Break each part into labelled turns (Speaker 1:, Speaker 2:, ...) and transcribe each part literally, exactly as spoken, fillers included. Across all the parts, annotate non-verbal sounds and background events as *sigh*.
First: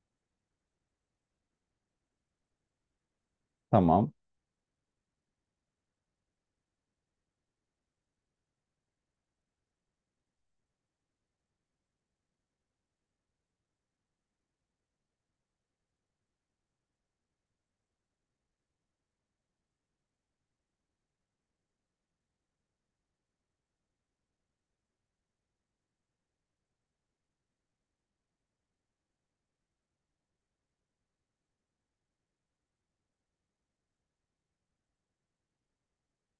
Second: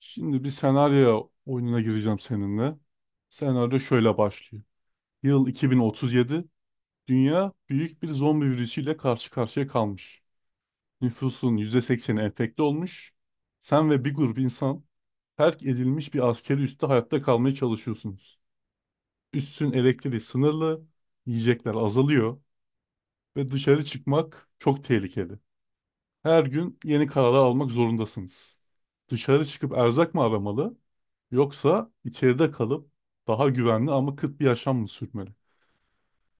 Speaker 1: Şimdi bir senaryo oyununa gireceğim seninle. Senaryo
Speaker 2: Tamam.
Speaker 1: şöyle başlıyor. Yıl iki bin otuz yedi. Dünya büyük bir zombi virüsüyle karşı karşıya kalmış. Nüfusun yüzde sekseni enfekte olmuş. Sen ve bir grup insan terk edilmiş bir askeri üste hayatta kalmaya çalışıyorsunuz. Üssün elektriği sınırlı, yiyecekler azalıyor ve dışarı çıkmak çok tehlikeli. Her gün yeni kararlar almak zorundasınız. Dışarı çıkıp erzak mı aramalı yoksa içeride kalıp daha güvenli ama kıt bir yaşam mı sürmeli?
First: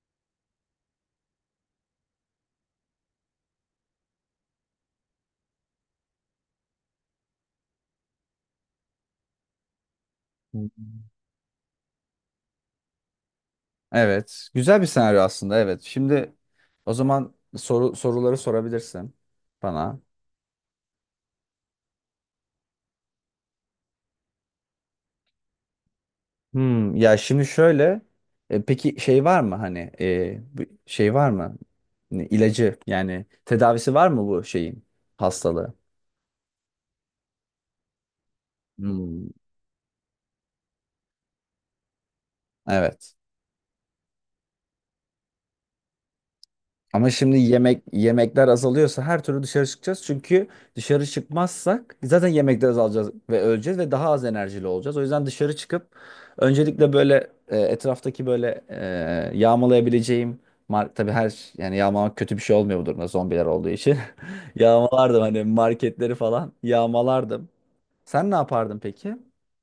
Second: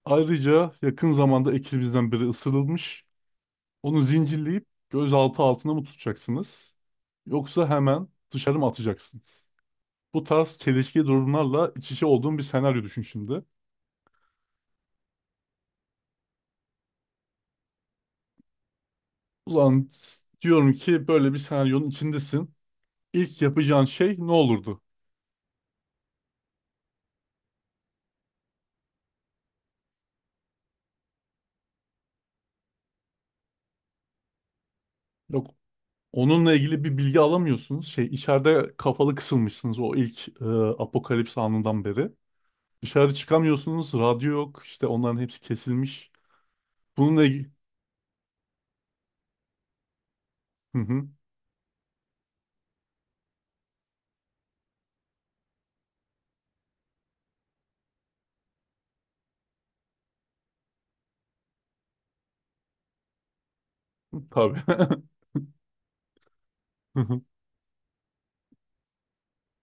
Speaker 1: Ayrıca yakın zamanda ekibinizden biri ısırılmış. Onu zincirleyip gözaltı altına mı tutacaksınız? Yoksa hemen dışarı mı atacaksınız? Bu tarz çelişki
Speaker 2: Hmm.
Speaker 1: durumlarla iç içe olduğum bir senaryo düşün şimdi.
Speaker 2: Evet. Güzel bir senaryo aslında. Evet. Şimdi o zaman soru soruları sorabilirsin
Speaker 1: Ulan
Speaker 2: bana.
Speaker 1: s- diyorum ki böyle bir senaryonun içindesin. İlk yapacağın şey ne olurdu?
Speaker 2: Hmm, ya şimdi şöyle. E, peki şey var mı hani e, bu- şey var mı? Ne, İlacı yani tedavisi var mı bu şeyin
Speaker 1: Yok.
Speaker 2: hastalığı?
Speaker 1: Onunla ilgili bir bilgi alamıyorsunuz. Şey, içeride kafalı
Speaker 2: Hmm.
Speaker 1: kısılmışsınız o ilk e, apokalips anından beri.
Speaker 2: Evet.
Speaker 1: Dışarı çıkamıyorsunuz. Radyo yok. İşte onların hepsi kesilmiş.
Speaker 2: Ama
Speaker 1: Bununla
Speaker 2: şimdi
Speaker 1: ilgili...
Speaker 2: yemek yemekler azalıyorsa her türlü dışarı çıkacağız. Çünkü
Speaker 1: Hı
Speaker 2: dışarı
Speaker 1: hı,
Speaker 2: çıkmazsak zaten yemekler azalacağız ve öleceğiz ve daha az enerjili olacağız. O yüzden dışarı çıkıp öncelikle böyle e, etraftaki böyle e, yağmalayabileceğim mar tabii her yani yağmalamak kötü bir şey olmuyor bu durumda zombiler olduğu için. *laughs*
Speaker 1: tabii.
Speaker 2: Yağmalardım
Speaker 1: *laughs*
Speaker 2: hani marketleri falan
Speaker 1: Hı hı.
Speaker 2: yağmalardım. Sen ne yapardın peki?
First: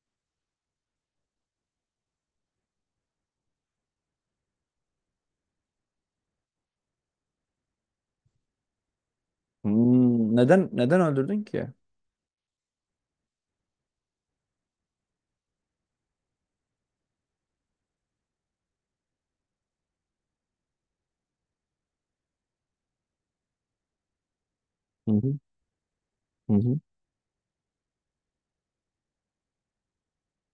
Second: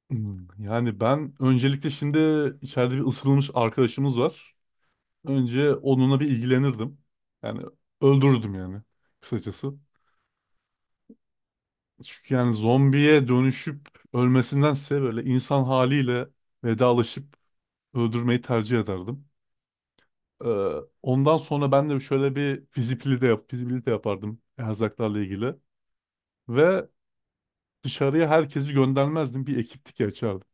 Speaker 1: Hmm, Yani ben öncelikle şimdi içeride bir ısırılmış arkadaşımız var. Önce onunla bir ilgilenirdim. Yani öldürürdüm yani kısacası.
Speaker 2: Hmm, neden neden öldürdün ki?
Speaker 1: Çünkü yani zombiye dönüşüp ölmesindense böyle insan haliyle vedalaşıp öldürmeyi tercih ederdim. Ee, Ondan sonra ben de şöyle bir fizibilite, yap, fizibilite yapardım
Speaker 2: Hı
Speaker 1: erzaklarla
Speaker 2: hı.
Speaker 1: ilgili.
Speaker 2: Hı hı.
Speaker 1: Ve dışarıya herkesi göndermezdim. Bir ekiptik açardım.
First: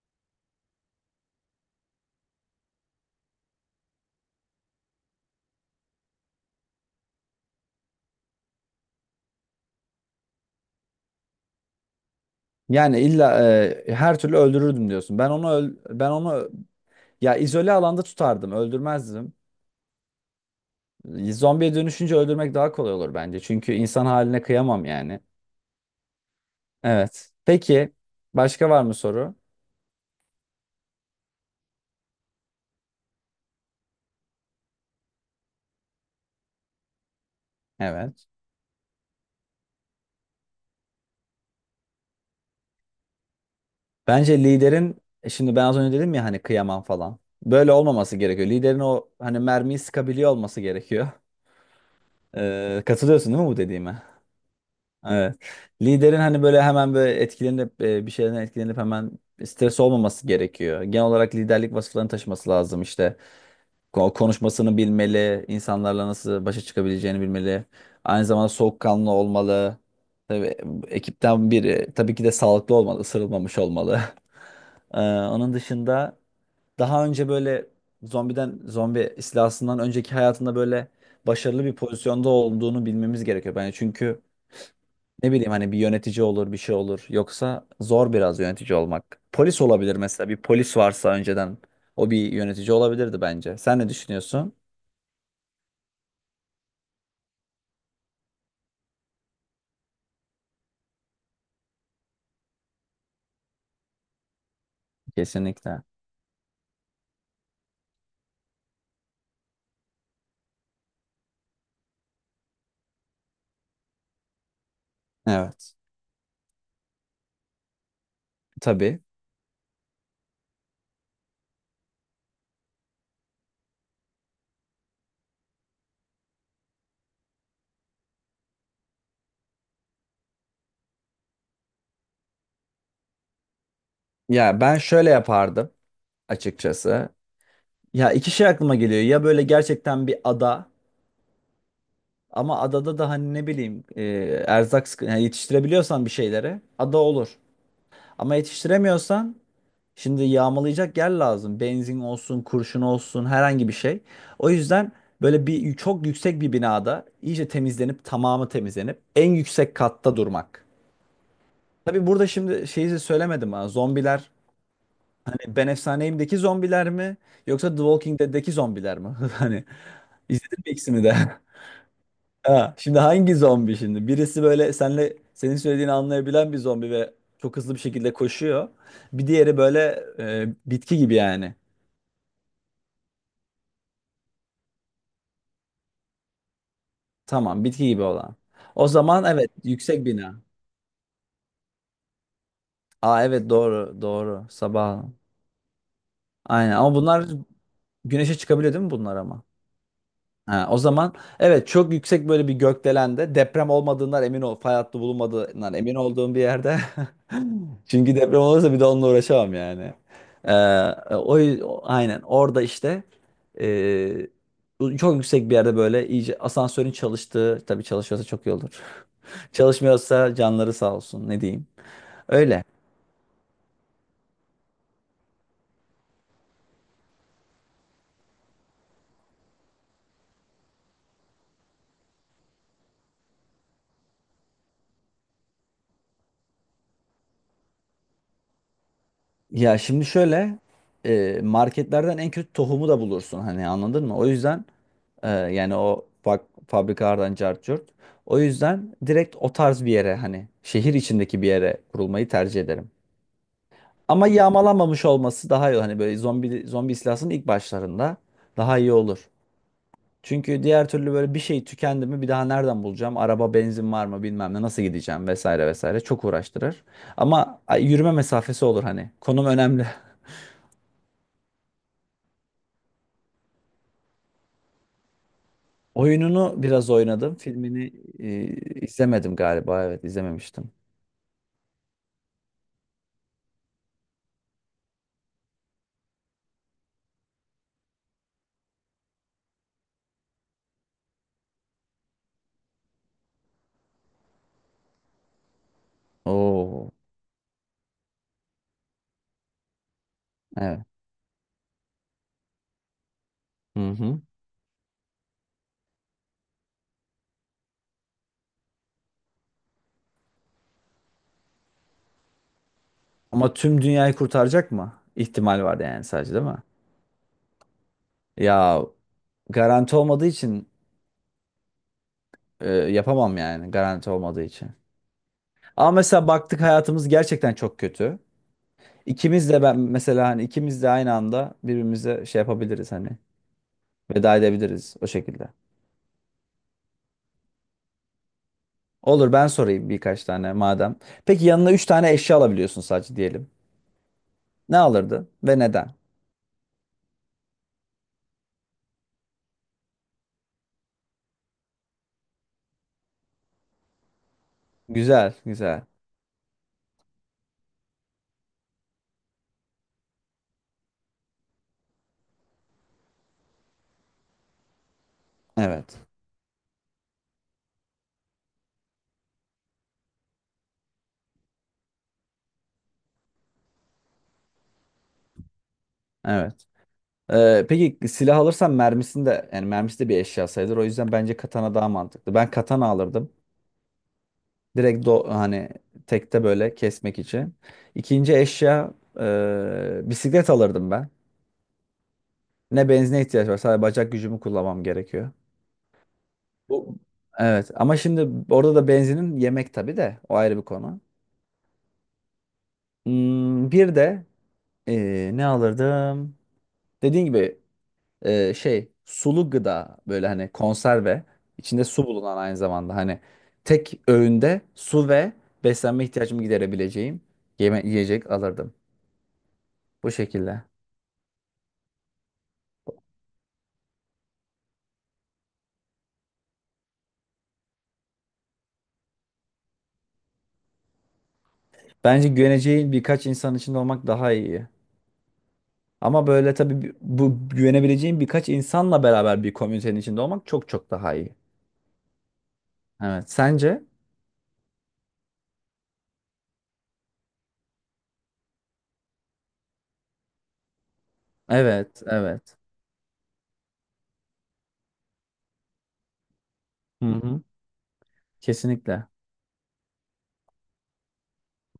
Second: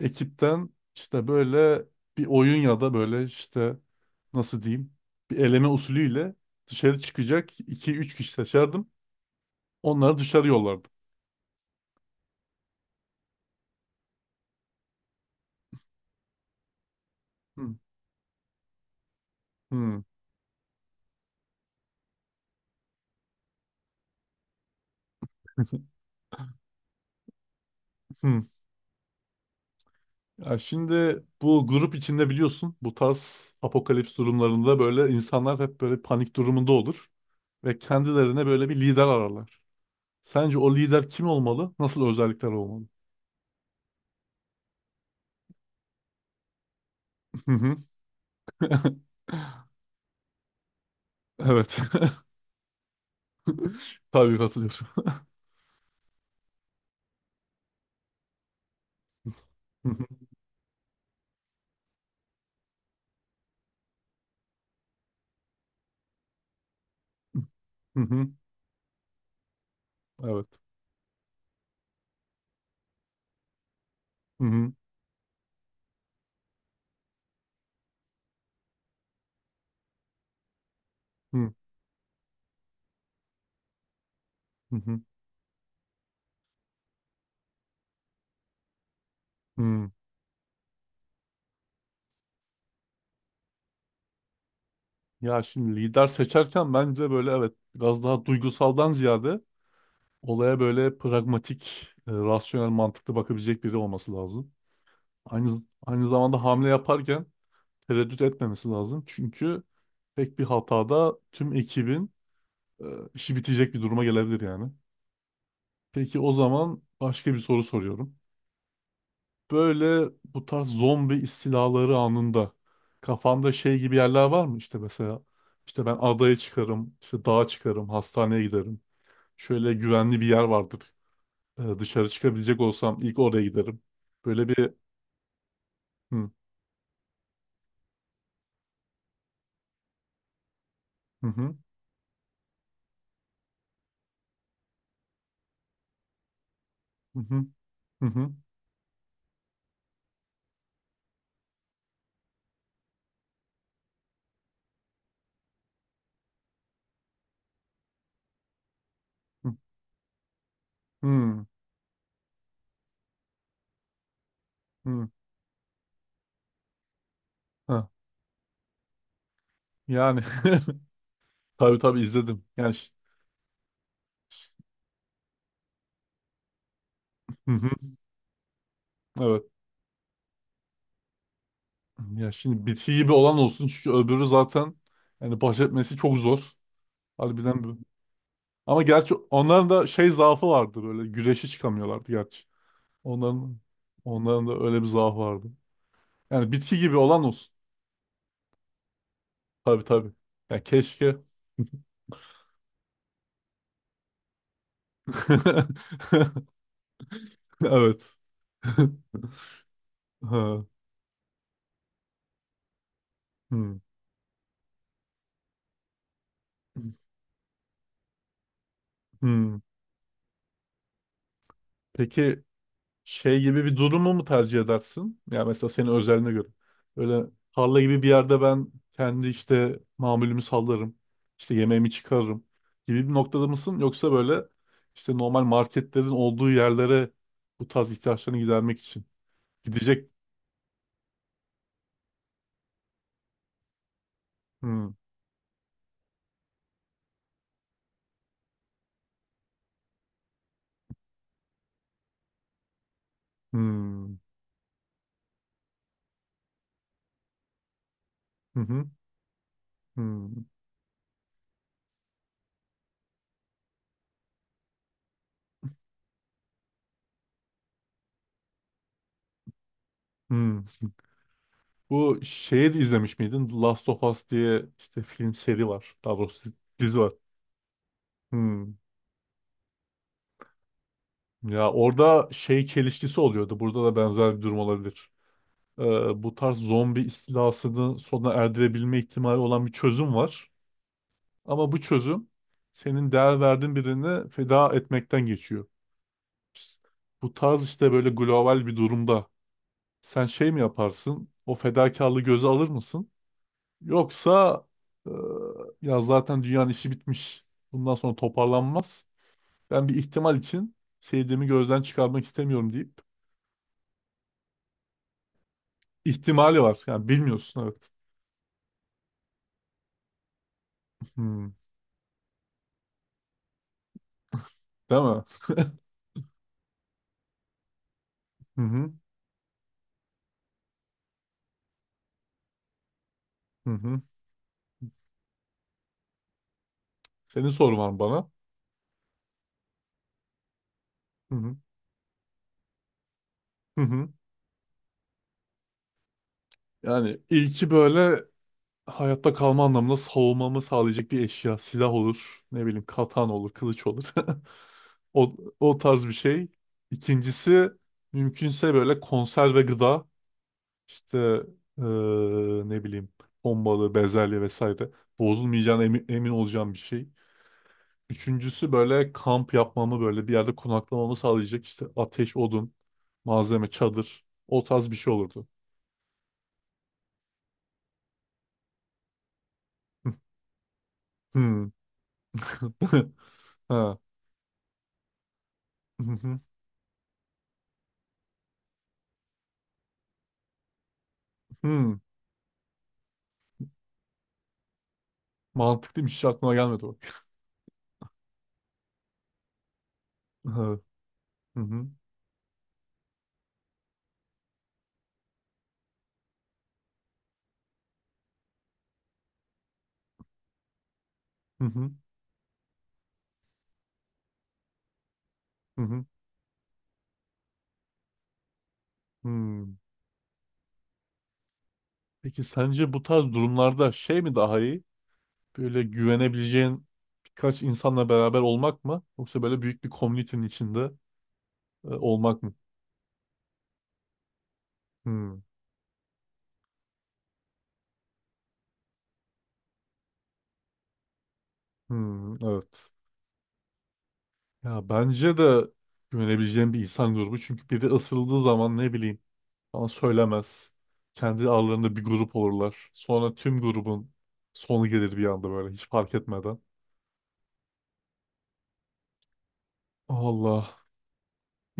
Speaker 1: Ekipten işte böyle bir oyun ya da böyle işte nasıl diyeyim bir eleme usulüyle dışarı çıkacak iki üç kişi seçerdim. Onları dışarı yollardım.
Speaker 2: Yani illa e, her türlü öldürürdüm diyorsun. Ben onu öl- ben onu ya
Speaker 1: Hmm.
Speaker 2: izole alanda tutardım, öldürmezdim.
Speaker 1: Hmm.
Speaker 2: Zombiye dönüşünce öldürmek daha kolay olur bence. Çünkü insan haline kıyamam yani. Evet. Peki
Speaker 1: Hmm.
Speaker 2: başka var mı soru?
Speaker 1: Ya şimdi bu grup içinde biliyorsun bu tarz apokalips durumlarında böyle insanlar hep böyle panik durumunda olur ve
Speaker 2: Evet.
Speaker 1: kendilerine böyle bir lider ararlar. Sence o lider kim olmalı? Nasıl özellikler olmalı?
Speaker 2: Bence liderin, e, şimdi ben az önce dedim ya hani kıyamam falan.
Speaker 1: Hı
Speaker 2: Böyle
Speaker 1: hı.
Speaker 2: olmaması gerekiyor. Liderin
Speaker 1: *laughs*
Speaker 2: o hani mermiyi sıkabiliyor olması gerekiyor.
Speaker 1: Evet. *laughs*
Speaker 2: Ee, katılıyorsun değil mi bu dediğime?
Speaker 1: Tabii katılıyorum.
Speaker 2: Evet. Liderin hani böyle hemen böyle etkilenip, e, bir şeyden etkilenip hemen stres
Speaker 1: Hı hı.
Speaker 2: olmaması gerekiyor. Genel olarak liderlik vasıflarını taşıması lazım işte. Ko- Konuşmasını bilmeli, insanlarla nasıl başa çıkabileceğini bilmeli.
Speaker 1: Hı
Speaker 2: Aynı
Speaker 1: hı.
Speaker 2: zamanda soğukkanlı olmalı. Tabii
Speaker 1: Evet.
Speaker 2: ekipten biri tabii ki de sağlıklı olmalı, ısırılmamış olmalı. *laughs*
Speaker 1: Hı hı.
Speaker 2: Ee, onun dışında daha önce böyle zombiden zombi istilasından önceki hayatında böyle
Speaker 1: Hı
Speaker 2: başarılı bir pozisyonda olduğunu bilmemiz gerekiyor bence. Çünkü
Speaker 1: hı. Hı.
Speaker 2: ne bileyim hani bir yönetici olur bir şey olur. Yoksa zor biraz yönetici olmak. Polis
Speaker 1: Hı.
Speaker 2: olabilir mesela, bir polis varsa önceden o bir yönetici olabilirdi bence. Sen ne düşünüyorsun?
Speaker 1: Ya şimdi lider seçerken bence böyle evet biraz daha duygusaldan ziyade olaya böyle pragmatik, e, rasyonel, mantıklı bakabilecek biri olması lazım. Aynı
Speaker 2: Kesinlikle.
Speaker 1: aynı zamanda hamle yaparken tereddüt etmemesi lazım. Çünkü tek bir hatada tüm ekibin Ee, işi bitecek bir duruma gelebilir yani.
Speaker 2: Evet.
Speaker 1: Peki o zaman başka bir soru soruyorum.
Speaker 2: Tabii.
Speaker 1: Böyle bu tarz zombi istilaları anında kafanda şey gibi yerler var mı? İşte mesela işte ben adaya çıkarım, işte dağa çıkarım, hastaneye giderim. Şöyle güvenli bir yer vardır. Ee, dışarı çıkabilecek olsam ilk oraya giderim. Böyle
Speaker 2: Ya
Speaker 1: bir
Speaker 2: ben şöyle yapardım
Speaker 1: hı
Speaker 2: açıkçası. Ya iki şey aklıma geliyor. Ya böyle gerçekten bir ada,
Speaker 1: hı, hı
Speaker 2: ama adada da hani ne bileyim, e, erzak sıkı- yani yetiştirebiliyorsan bir şeyleri, ada
Speaker 1: hı,
Speaker 2: olur.
Speaker 1: hı hı, hı
Speaker 2: Ama yetiştiremiyorsan, şimdi yağmalayacak yer lazım. Benzin olsun, kurşun olsun, herhangi bir şey. O yüzden böyle bir çok yüksek bir binada iyice temizlenip, tamamı temizlenip en yüksek katta durmak.
Speaker 1: hı, hı,
Speaker 2: Tabii burada şimdi şeyi de söylemedim ha. Zombiler
Speaker 1: hı.
Speaker 2: hani Ben Efsaneyim'deki zombiler mi yoksa The
Speaker 1: Ha,
Speaker 2: Walking Dead'deki zombiler mi? *laughs* Hani
Speaker 1: yani
Speaker 2: izledin mi ikisini de? *laughs*
Speaker 1: *laughs* tabii tabii izledim. Yani
Speaker 2: Ha,
Speaker 1: ş-
Speaker 2: şimdi hangi zombi şimdi? Birisi böyle senle senin söylediğini anlayabilen bir zombi ve
Speaker 1: hı
Speaker 2: çok
Speaker 1: hı,
Speaker 2: hızlı bir şekilde koşuyor. Bir
Speaker 1: evet.
Speaker 2: diğeri böyle e, bitki gibi yani.
Speaker 1: Ya şimdi bitki gibi olan olsun çünkü öbürü zaten yani baş etmesi çok zor. Harbiden
Speaker 2: Tamam,
Speaker 1: bu.
Speaker 2: bitki gibi olan.
Speaker 1: Ama
Speaker 2: O
Speaker 1: gerçi
Speaker 2: zaman evet,
Speaker 1: onların da
Speaker 2: yüksek
Speaker 1: şey
Speaker 2: bina.
Speaker 1: zaafı vardı böyle güreşe çıkamıyorlardı gerçi.
Speaker 2: Aa evet
Speaker 1: Onların
Speaker 2: doğru, doğru.
Speaker 1: onların da öyle bir
Speaker 2: Sabah.
Speaker 1: zaafı vardı. Yani
Speaker 2: Aynen
Speaker 1: bitki gibi
Speaker 2: ama
Speaker 1: olan
Speaker 2: bunlar
Speaker 1: olsun.
Speaker 2: güneşe çıkabiliyor değil mi bunlar ama?
Speaker 1: Tabii tabii. Yani
Speaker 2: Ha, o zaman
Speaker 1: keşke.
Speaker 2: evet, çok yüksek böyle bir gökdelende, deprem olmadığından emin ol. Fay hattı bulunmadığından emin olduğum bir
Speaker 1: *laughs*
Speaker 2: yerde. *laughs*
Speaker 1: Evet.
Speaker 2: Çünkü deprem olursa bir de onunla
Speaker 1: *laughs*
Speaker 2: uğraşamam yani. Ee,
Speaker 1: Ha.
Speaker 2: o, o- aynen orada işte,
Speaker 1: Hmm.
Speaker 2: ee, bu çok yüksek bir yerde böyle iyice, asansörün çalıştığı, tabii çalışıyorsa çok iyi olur. *laughs*
Speaker 1: Hmm.
Speaker 2: Çalışmıyorsa canları sağ olsun, ne diyeyim.
Speaker 1: Peki,
Speaker 2: Öyle.
Speaker 1: şey gibi bir durumu mu tercih edersin? Ya mesela senin özeline göre. Böyle tarla gibi bir yerde ben kendi işte mamulümü sallarım. İşte yemeğimi çıkarırım gibi bir noktada mısın? Yoksa böyle işte normal marketlerin olduğu yerlere bu tarz ihtiyaçlarını gidermek için
Speaker 2: Ya şimdi
Speaker 1: gidecek.
Speaker 2: şöyle, e, marketlerden en kötü tohumu da bulursun hani, anladın mı? O yüzden,
Speaker 1: Hmm,
Speaker 2: e, yani o bak, fabrikalardan cart curt. O yüzden direkt o tarz bir yere, hani şehir içindeki bir yere kurulmayı tercih ederim.
Speaker 1: hmm,
Speaker 2: Ama yağmalanmamış olması daha iyi. Hani böyle zombi zombi istilasının ilk başlarında
Speaker 1: hı
Speaker 2: daha
Speaker 1: hı,
Speaker 2: iyi olur.
Speaker 1: hmm,
Speaker 2: Çünkü diğer türlü böyle bir şey tükendi mi bir daha nereden bulacağım? Araba, benzin var mı bilmem ne, nasıl gideceğim vesaire vesaire, çok uğraştırır. Ama ay, yürüme mesafesi olur hani. Konum önemli. *laughs*
Speaker 1: hmm. Bu şeyi de izlemiş miydin? The Last of Us diye işte film seri var. Daha doğrusu
Speaker 2: Oyununu biraz
Speaker 1: dizi var.
Speaker 2: oynadım. Filmini
Speaker 1: Hmm.
Speaker 2: e, izlemedim galiba. Evet, izlememiştim.
Speaker 1: Ya orada şey çelişkisi oluyordu. Burada da benzer bir durum olabilir. Ee, bu tarz zombi istilasını sona erdirebilme ihtimali olan bir çözüm var. Ama bu çözüm senin değer verdiğin birini feda etmekten geçiyor.
Speaker 2: Oo,
Speaker 1: Bu tarz işte böyle global bir durumda sen şey mi
Speaker 2: evet.
Speaker 1: yaparsın? O fedakarlığı göze alır mısın?
Speaker 2: Hı hı.
Speaker 1: Yoksa e, ya zaten dünyanın işi bitmiş. Bundan sonra toparlanmaz. Ben bir ihtimal için sevdiğimi gözden çıkarmak istemiyorum deyip.
Speaker 2: Ama tüm dünyayı kurtaracak mı? İhtimal var yani, sadece değil mi?
Speaker 1: İhtimali var. Yani bilmiyorsun evet.
Speaker 2: Ya garanti olmadığı için,
Speaker 1: Hmm.
Speaker 2: e, yapamam yani, garanti olmadığı için.
Speaker 1: Değil mi?
Speaker 2: Ama mesela baktık hayatımız gerçekten çok kötü.
Speaker 1: Hı hı.
Speaker 2: İkimiz de, ben mesela hani ikimiz de aynı anda birbirimize şey yapabiliriz hani,
Speaker 1: Hı hı.
Speaker 2: veda edebiliriz o şekilde.
Speaker 1: Senin sorun var mı bana?
Speaker 2: Olur, ben sorayım birkaç tane madem.
Speaker 1: Hı
Speaker 2: Peki
Speaker 1: hı.
Speaker 2: yanına üç tane eşya alabiliyorsun sadece diyelim.
Speaker 1: Hı hı.
Speaker 2: Ne alırdın ve neden?
Speaker 1: Yani ilki böyle hayatta kalma anlamında savunmamı sağlayacak bir eşya. Silah olur. Ne bileyim katan olur. Kılıç olur. *laughs* O,
Speaker 2: Güzel,
Speaker 1: o
Speaker 2: güzel.
Speaker 1: tarz bir şey. İkincisi mümkünse böyle konserve gıda. İşte eee, ne bileyim bombalı, bezelye vesaire. Bozulmayacağına
Speaker 2: Evet,
Speaker 1: emin, emin olacağım bir şey. Üçüncüsü böyle kamp yapmamı böyle bir yerde konaklamamı sağlayacak işte ateş, odun, malzeme, çadır. O tarz bir şey olurdu.
Speaker 2: evet. Ee, peki silah alırsan mermisini de, yani mermisi de bir eşya sayılır. O yüzden bence
Speaker 1: Hmm.
Speaker 2: katana daha mantıklı. Ben katana
Speaker 1: *laughs*
Speaker 2: alırdım.
Speaker 1: Ha.
Speaker 2: Direkt do hani
Speaker 1: Hı hı.
Speaker 2: tekte böyle kesmek için. İkinci eşya, e, bisiklet alırdım ben.
Speaker 1: Hmm.
Speaker 2: Ne benzine ihtiyaç var. Sadece bacak gücümü kullanmam gerekiyor.
Speaker 1: Mantıklıymış, hiç aklıma gelmedi
Speaker 2: Bu-
Speaker 1: bak.
Speaker 2: Evet ama şimdi orada da benzinin yemek tabii de, o ayrı bir konu.
Speaker 1: Hı hı.
Speaker 2: Hmm, bir de e, ne alırdım? Dediğin gibi, e, şey, sulu gıda, böyle hani konserve
Speaker 1: Hı
Speaker 2: içinde
Speaker 1: hı.
Speaker 2: su bulunan, aynı zamanda hani tek öğünde su ve
Speaker 1: Hı
Speaker 2: beslenme
Speaker 1: hı.
Speaker 2: ihtiyacımı giderebileceğim yeme yiyecek alırdım.
Speaker 1: Hmm.
Speaker 2: Bu şekilde.
Speaker 1: Peki sence bu tarz durumlarda şey mi daha iyi? Böyle güvenebileceğin birkaç insanla beraber olmak mı? Yoksa böyle büyük bir komünitenin içinde e,
Speaker 2: Bence
Speaker 1: olmak mı?
Speaker 2: güveneceğin birkaç insan içinde olmak daha iyi.
Speaker 1: Hmm.
Speaker 2: Ama böyle tabii bi- bu güvenebileceğin birkaç insanla beraber bir komünitenin içinde olmak çok çok daha iyi.
Speaker 1: Hmm. Evet.
Speaker 2: Evet. Sence?
Speaker 1: Ya bence de güvenebileceğim bir insan grubu. Çünkü biri ısırıldığı zaman ne bileyim bana söylemez. Kendi aralarında
Speaker 2: Evet,
Speaker 1: bir grup
Speaker 2: evet.
Speaker 1: olurlar. Sonra tüm grubun sonu gelir bir anda böyle hiç fark etmeden.
Speaker 2: Hı hı. Kesinlikle.
Speaker 1: Allah.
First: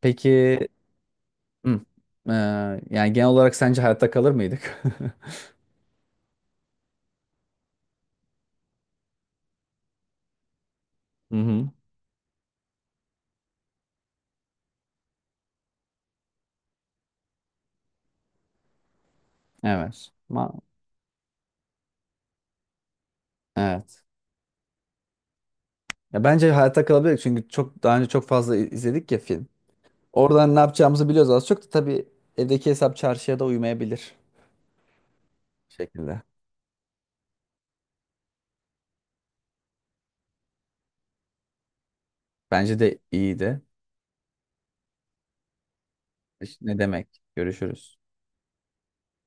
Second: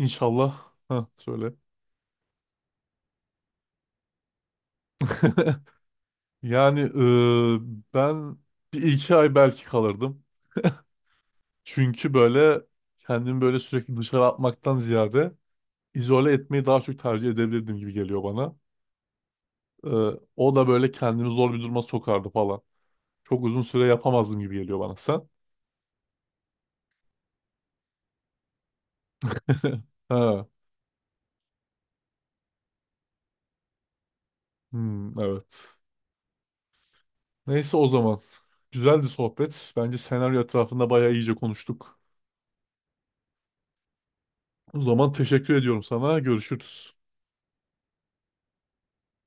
Speaker 2: Peki,
Speaker 1: Heh, söyle.
Speaker 2: hı, eee, yani genel olarak sence hayatta kalır mıydık? *laughs*
Speaker 1: *laughs* Yani eee, ben bir iki ay belki kalırdım.
Speaker 2: Hı hı.
Speaker 1: Çünkü böyle kendimi böyle sürekli dışarı atmaktan ziyade izole etmeyi daha çok tercih edebilirdim gibi geliyor bana.
Speaker 2: Evet.
Speaker 1: Eee,
Speaker 2: Ma
Speaker 1: o da böyle kendimi zor bir duruma sokardı falan. Çok uzun süre
Speaker 2: evet.
Speaker 1: yapamazdım gibi geliyor bana sen.
Speaker 2: Ya bence hayatta kalabilir çünkü çok daha önce çok fazla i- izledik ya film.
Speaker 1: *laughs* Ha.
Speaker 2: Oradan ne yapacağımızı biliyoruz az çok, da tabii evdeki hesap çarşıya da uymayabilir
Speaker 1: Hmm, evet.
Speaker 2: şekilde.
Speaker 1: Neyse o zaman. Güzeldi sohbet. Bence senaryo etrafında bayağı iyice konuştuk.
Speaker 2: Bence de iyiydi.
Speaker 1: O zaman teşekkür ediyorum sana.
Speaker 2: Ne
Speaker 1: Görüşürüz.
Speaker 2: demek? Görüşürüz.